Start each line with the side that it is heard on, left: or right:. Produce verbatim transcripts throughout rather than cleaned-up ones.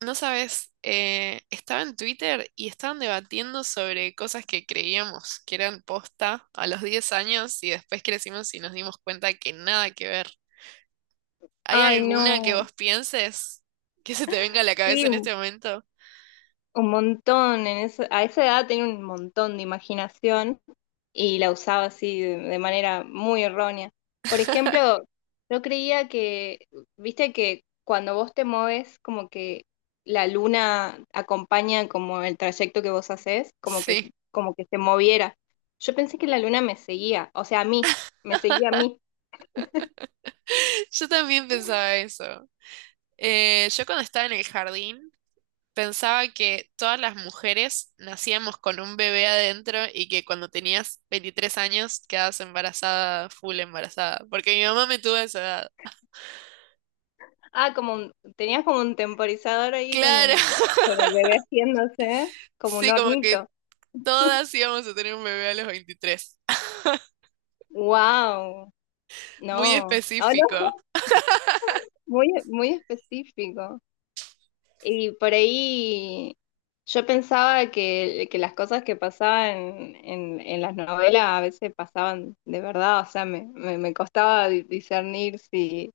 right: No sabes, eh, estaba en Twitter y estaban debatiendo sobre cosas que creíamos que eran posta a los diez años y después crecimos y nos dimos cuenta que nada que ver. ¿Hay
left: Ay,
right: alguna que
left: no,
right: vos pienses que se te venga a la cabeza
left: sí,
right: en
left: un
right: este momento?
left: un montón. En ese- a esa edad tenía un montón de imaginación y la usaba así de, de manera muy errónea. Por ejemplo, yo creía que, viste que cuando vos te mueves, como que la luna acompaña como el trayecto que vos haces, como que,
right: Sí,
left: como que se moviera. Yo pensé que la luna me seguía, o sea, a mí, me seguía a mí.
right: yo también pensaba eso. Eh, yo cuando estaba en el jardín pensaba que todas las mujeres nacíamos con un bebé adentro y que cuando tenías veintitrés años quedabas embarazada, full embarazada, porque mi mamá me tuvo a esa edad.
left: Ah, como un- tenías como un temporizador ahí con
right: Claro,
left: el, con el bebé haciéndose, como un
right: sí, como que
left: hornito.
right: todas íbamos a tener un bebé a los veintitrés.
left: Wow,
right: Muy
left: no, ah,
right: específico.
left: no. Muy, muy específico. Y por ahí yo pensaba que, que las cosas que pasaban en, en las novelas a veces pasaban de verdad, o sea, me, me, me costaba di- discernir si,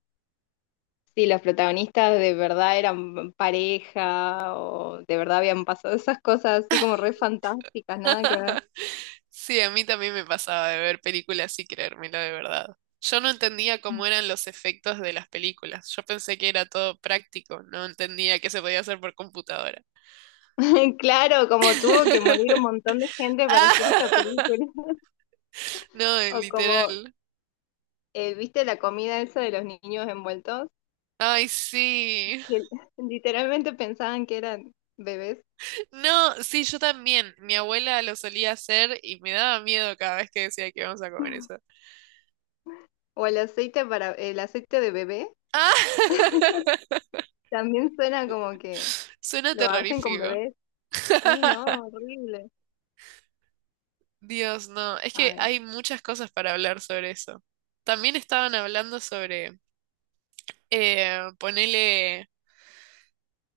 left: si los protagonistas de verdad eran pareja o de verdad habían pasado esas cosas así como re fantásticas, nada que ver.
right: Sí, a mí también me pasaba de ver películas y creérmelo de verdad. Yo no entendía cómo eran los efectos de las películas. Yo pensé que era todo práctico, no entendía que se podía hacer por computadora.
left: Claro, como tuvo que morir un montón de gente para hacer esta
right: Ah,
left: película,
right: no, eh,
left: o como,
right: literal.
left: eh, ¿viste la comida esa de los niños envueltos?
right: Ay, sí.
left: Que literalmente pensaban que eran bebés,
right: No, sí, yo también. Mi abuela lo solía hacer y me daba miedo cada vez que decía que íbamos a comer eso.
left: o el aceite para, el aceite de bebé,
right: Ah,
left: también suena como que
right: suena
left: lo hacen con
right: terrorífico.
left: bebés. Sí, no, horrible.
right: Dios, no. Es que
left: Ay.
right: hay muchas cosas para hablar sobre eso. También estaban hablando sobre eh, ponele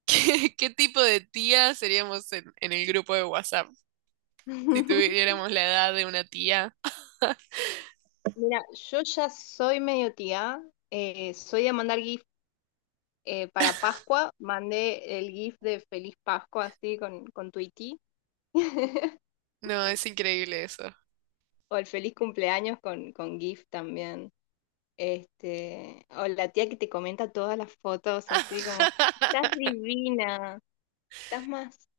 right: qué tipo de tía seríamos en, en el grupo de WhatsApp si tuviéramos la edad de una tía.
left: Mira, yo ya soy medio tía, eh, soy de mandar GIF eh, para Pascua, mandé el GIF de Feliz Pascua así con, con Tweety.
right: No, es increíble eso.
left: O el feliz cumpleaños con, con GIF también. Este, o la tía que te comenta todas las fotos, así como, estás divina, estás más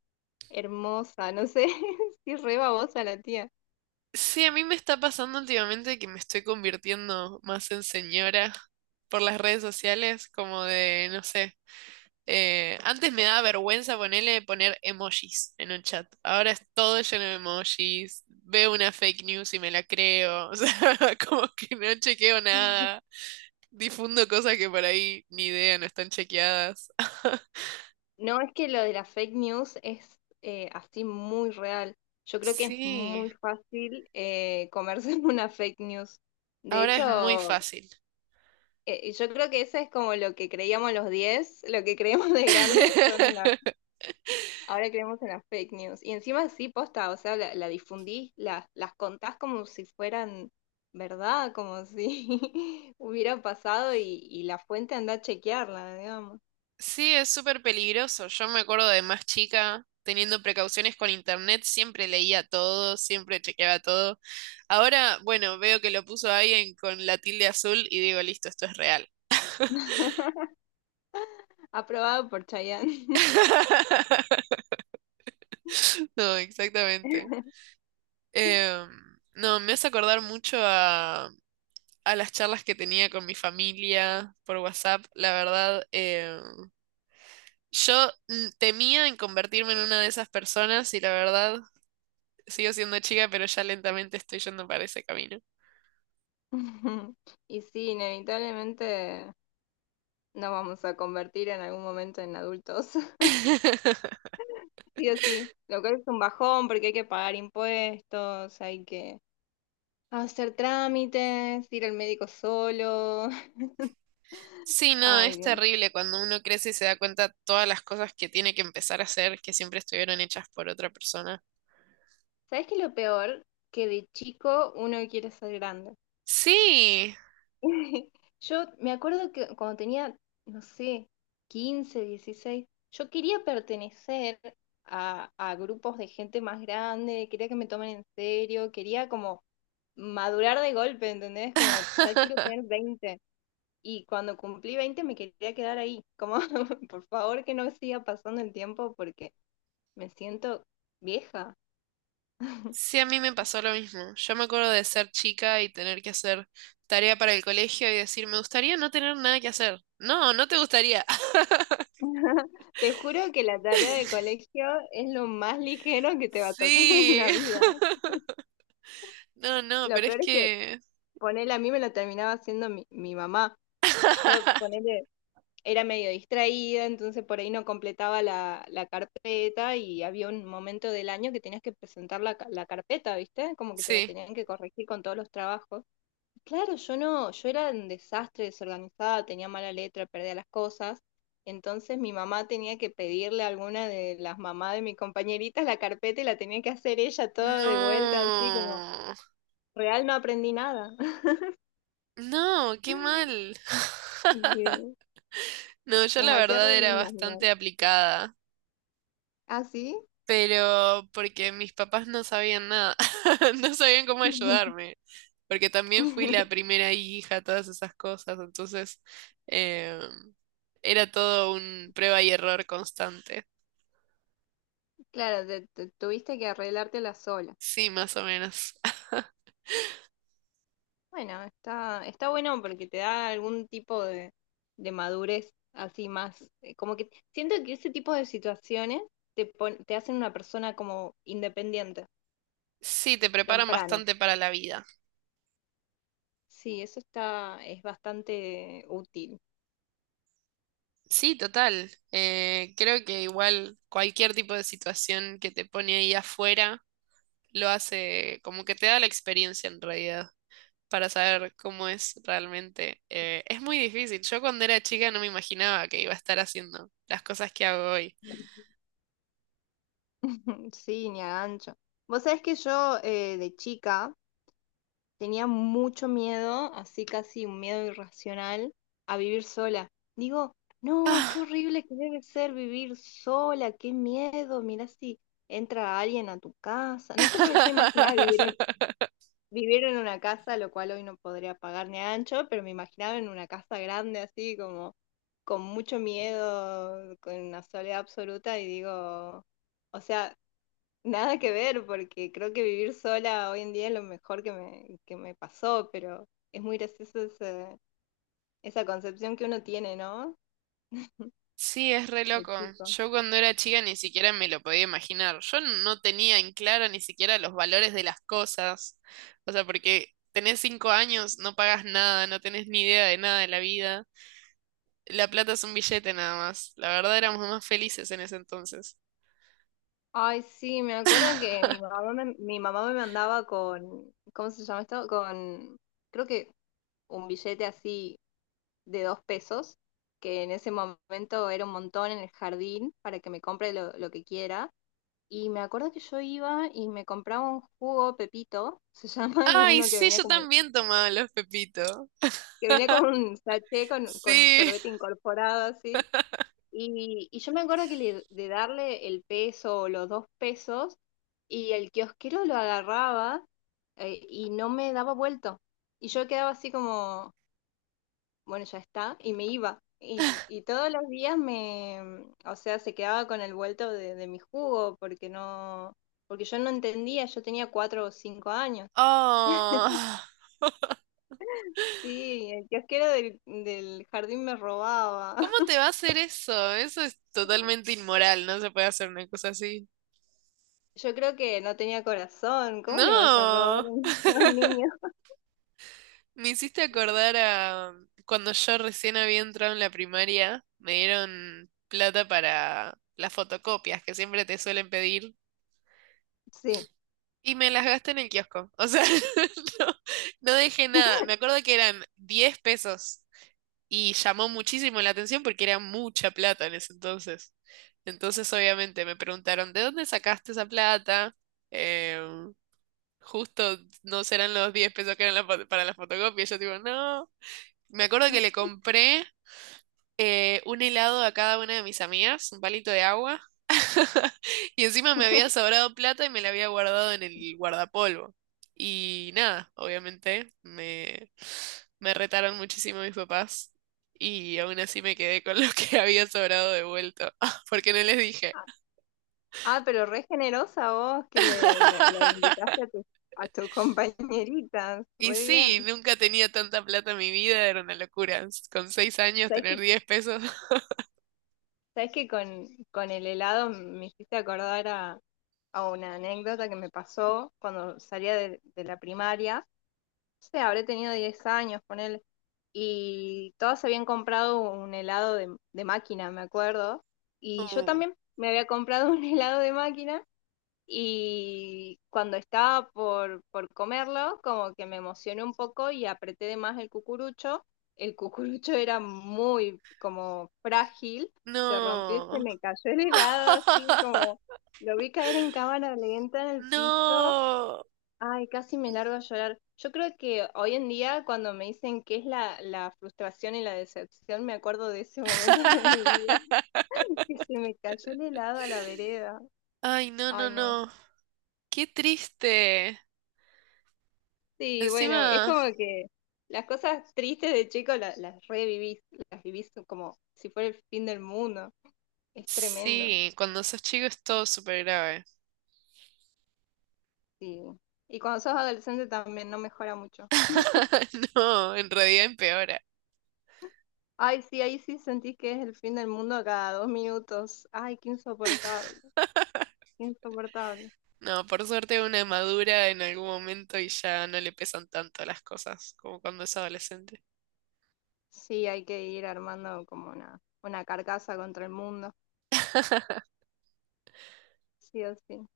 left: hermosa, no sé, si re babosa la tía.
right: Sí, a mí me está pasando últimamente que me estoy convirtiendo más en señora por las redes sociales, como de, no sé, eh, antes me daba vergüenza ponerle poner emojis en un chat. Ahora es todo lleno de emojis, veo una fake news y me la creo, o sea, como que no chequeo nada, difundo cosas que por ahí ni idea, no están chequeadas.
left: No, es que lo de la fake news es eh, así muy real. Yo creo que es
right: Sí,
left: muy fácil eh, comerse una fake news. De
right: ahora es muy
left: hecho,
right: fácil.
left: eh, yo creo que eso es como lo que creíamos los diez lo que creíamos de grandes, son la- Ahora creemos en las fake news. Y encima sí, posta, o sea, la, la difundís, la- las contás como si fueran verdad, como si hubiera pasado y, y la fuente anda a chequearla, digamos.
right: Sí, es súper peligroso. Yo me acuerdo de más chica, teniendo precauciones con internet, siempre leía todo, siempre chequeaba todo. Ahora, bueno, veo que lo puso alguien con la tilde azul y digo, listo, esto es real.
left: Aprobado por Chayanne.
right: No, exactamente. Em, no, me hace acordar mucho a, a las charlas que tenía con mi familia por WhatsApp. La verdad, em, yo mm, temía en convertirme en una de esas personas y la verdad sigo siendo chica, pero ya lentamente estoy yendo para ese camino.
left: Y sí, inevitablemente nos vamos a convertir en algún momento en adultos, sí o sí. Lo cual es un bajón porque hay que pagar impuestos, hay que hacer trámites, ir al médico solo.
right: Sí, no,
left: Ay,
right: es
left: Dios.
right: terrible cuando uno crece y se da cuenta todas las cosas que tiene que empezar a hacer que siempre estuvieron hechas por otra persona.
left: ¿Sabes qué es lo peor? Que de chico uno quiere ser grande.
right: Sí,
left: Yo me acuerdo que cuando tenía, no sé, quince, dieciséis, yo quería pertenecer a, a grupos de gente más grande, quería que me tomen en serio, quería como madurar de golpe, ¿entendés? Como ya quiero tener veinte. Y cuando cumplí veinte me quería quedar ahí, como por favor que no siga pasando el tiempo porque me siento vieja.
right: sí, a mí me pasó lo mismo. Yo me acuerdo de ser chica y tener que hacer tarea para el colegio y decir, me gustaría no tener nada que hacer. No, no te gustaría.
left: Te juro que la tarea de colegio es lo más ligero que te va a tocar en
right: Sí.
left: la vida.
right: No, no,
left: Lo
right: pero es
left: peor es que
right: que
left: ponele a mí me lo terminaba haciendo mi, mi mamá. Yo ponele, era medio distraída, entonces por ahí no completaba la, la carpeta y había un momento del año que tenías que presentar la, ca- la carpeta, ¿viste? Como que te la
right: sí.
left: tenían que corregir con todos los trabajos. Claro, yo no, yo era un desastre, desorganizada, tenía mala letra, perdía las cosas. Entonces mi mamá tenía que pedirle a alguna de las mamás de mis compañeritas la carpeta y la tenía que hacer ella todo de vuelta, así como,
right: No,
left: real no aprendí nada.
right: no, qué mal.
left: Sí,
right: No, yo
left: las
right: la
left: hacía re
right: verdad era
left: lindas igual.
right: bastante aplicada,
left: ¿Ah, sí?
right: pero porque mis papás no sabían nada, no sabían cómo ayudarme, porque también fui la primera hija, todas esas cosas, entonces eh, era todo un prueba y error constante.
left: Claro, te- te- tuviste que arreglártela sola.
right: Sí, más o menos.
left: Bueno, está, está bueno porque te da algún tipo de, de madurez así más, eh, como que siento que ese tipo de situaciones te pon- te hacen una persona como independiente,
right: Sí, te preparan
left: temprano.
right: bastante para la vida.
left: Sí, eso está, es bastante útil.
right: Sí, total. Eh, creo que igual cualquier tipo de situación que te pone ahí afuera lo hace como que te da la experiencia en realidad para saber cómo es realmente. Eh, es muy difícil. Yo cuando era chica no me imaginaba que iba a estar haciendo las cosas que hago hoy.
left: Sí, ni a gancho. Vos sabés que yo eh, de chica tenía mucho miedo, así casi un miedo irracional, a vivir sola. Digo, no, qué
right: Ah.
left: horrible que debe ser vivir sola, qué miedo, mira si entra alguien a tu casa. No sé por qué yo imaginaba vivir en, vivir en una casa, lo cual hoy no podría pagar ni a ancho, pero me imaginaba en una casa grande así, como con mucho miedo, con una soledad absoluta, y digo, o sea, nada que ver, porque creo que vivir sola hoy en día es lo mejor que me, que me pasó, pero es muy gracioso ese- esa concepción que uno tiene, ¿no?
right: Sí, es re
left: De
right: loco.
left: chico.
right: Yo cuando era chica ni siquiera me lo podía imaginar. Yo no tenía en claro ni siquiera los valores de las cosas. O sea, porque tenés cinco años, no pagas nada, no tenés ni idea de nada de la vida. La plata es un billete nada más. La verdad éramos más felices en ese entonces.
left: Ay, sí, me acuerdo que mi mamá me, mi mamá me mandaba con, ¿cómo se llama esto? Con, creo que un billete así de dos pesos, que en ese momento era un montón en el jardín para que me compre lo, lo que quiera. Y me acuerdo que yo iba y me compraba un jugo Pepito, se llama, que es
right: Ay,
left: uno que
right: sí,
left: venía
right: yo
left: como
right: también tomaba los pepitos.
left: que venía con un sachet, con, con un
right: Sí.
left: sorbete incorporado así. Y, y yo me acuerdo que le- de darle el peso o los dos pesos y el kiosquero lo agarraba eh, y no me daba vuelto. Y yo quedaba así como, bueno, ya está, y me iba. Y, y todos los días me, mm, o sea, se quedaba con el vuelto de, de mi jugo porque no, porque yo no entendía, yo tenía cuatro o cinco años.
right: Oh,
left: Sí, el kiosquero del, del jardín me robaba.
right: ¿cómo te va a hacer eso? Eso es totalmente inmoral. No se puede hacer una cosa así.
left: Yo creo que no tenía corazón. ¿Cómo le vas a robar
right: No.
left: a un a un niño?
right: Me hiciste acordar a cuando yo recién había entrado en la primaria, me dieron plata para las fotocopias que siempre te suelen pedir
left: Sí.
right: y me las gasté en el kiosco. O sea, no, no dejé nada. Me acuerdo que eran diez pesos y llamó muchísimo la atención porque era mucha plata en ese entonces. Entonces, obviamente, me preguntaron, ¿de dónde sacaste esa plata? Eh, Justo no serán los diez pesos que eran la fo- para las fotocopias. Yo digo, no. Me acuerdo que le compré eh, un helado a cada una de mis amigas, un palito de agua, y encima me había sobrado plata y me la había guardado en el guardapolvo. Y nada, obviamente me, me retaron muchísimo mis papás y aún así me quedé con lo que había sobrado devuelto, porque no les dije.
left: Ah, pero re generosa vos que le, le- le invitaste a tu, a tu compañerita.
right: Y
left: Re
right: sí,
left: bien.
right: nunca tenía tanta plata en mi vida, era una locura. Con seis años
left: ¿Sabés
right: tener
left: que,
right: diez pesos.
left: sabés que con, con el helado me hiciste acordar a, a una anécdota que me pasó cuando salía de de la primaria? Sé, habré tenido diez años, ponele. Y todas habían comprado un helado de, de máquina, me acuerdo. Y yo
right: Uh,
left: también me había comprado un helado de máquina. Y cuando estaba por, por comerlo, como que me emocioné un poco y apreté de más el cucurucho. El cucurucho era muy como frágil, se rompió y se
right: no.
left: me cayó el helado así como lo vi caer en cámara lenta en el piso.
right: No.
left: Ay, casi me largo a llorar. Yo creo que hoy en día, cuando me dicen qué es la, la frustración y la decepción, me acuerdo de ese momento de mi vida que se me cayó el helado a la vereda.
right: Ay, no, no,
left: Ay, no.
right: no. Qué triste.
left: Sí, bueno, es
right: Encima,
left: como que las cosas tristes de chico la- las, revivís, las vivís como si fuera el fin del mundo. Es tremendo.
right: sí, cuando sos chico es todo súper grave.
left: Sí. Y cuando sos adolescente también no mejora mucho.
right: No, en realidad empeora.
left: Ay, sí, ahí sí sentís que es el fin del mundo cada dos minutos. Ay, qué insoportable, qué insoportable.
right: No, por suerte una madura en algún momento y ya no le pesan tanto las cosas como cuando es adolescente.
left: Sí, hay que ir armando como una, una carcasa contra el mundo, sí o sí.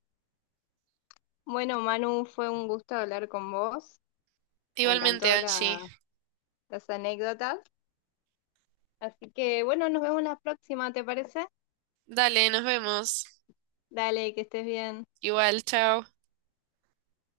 left: Bueno, Manu, fue un gusto hablar con vos. Me
right: Igualmente,
left: encantó
right: Angie.
left: la- las anécdotas. Así que bueno, nos vemos la próxima, ¿te parece?
right: Dale, nos vemos.
left: Dale, que estés bien.
right: Igual, chao.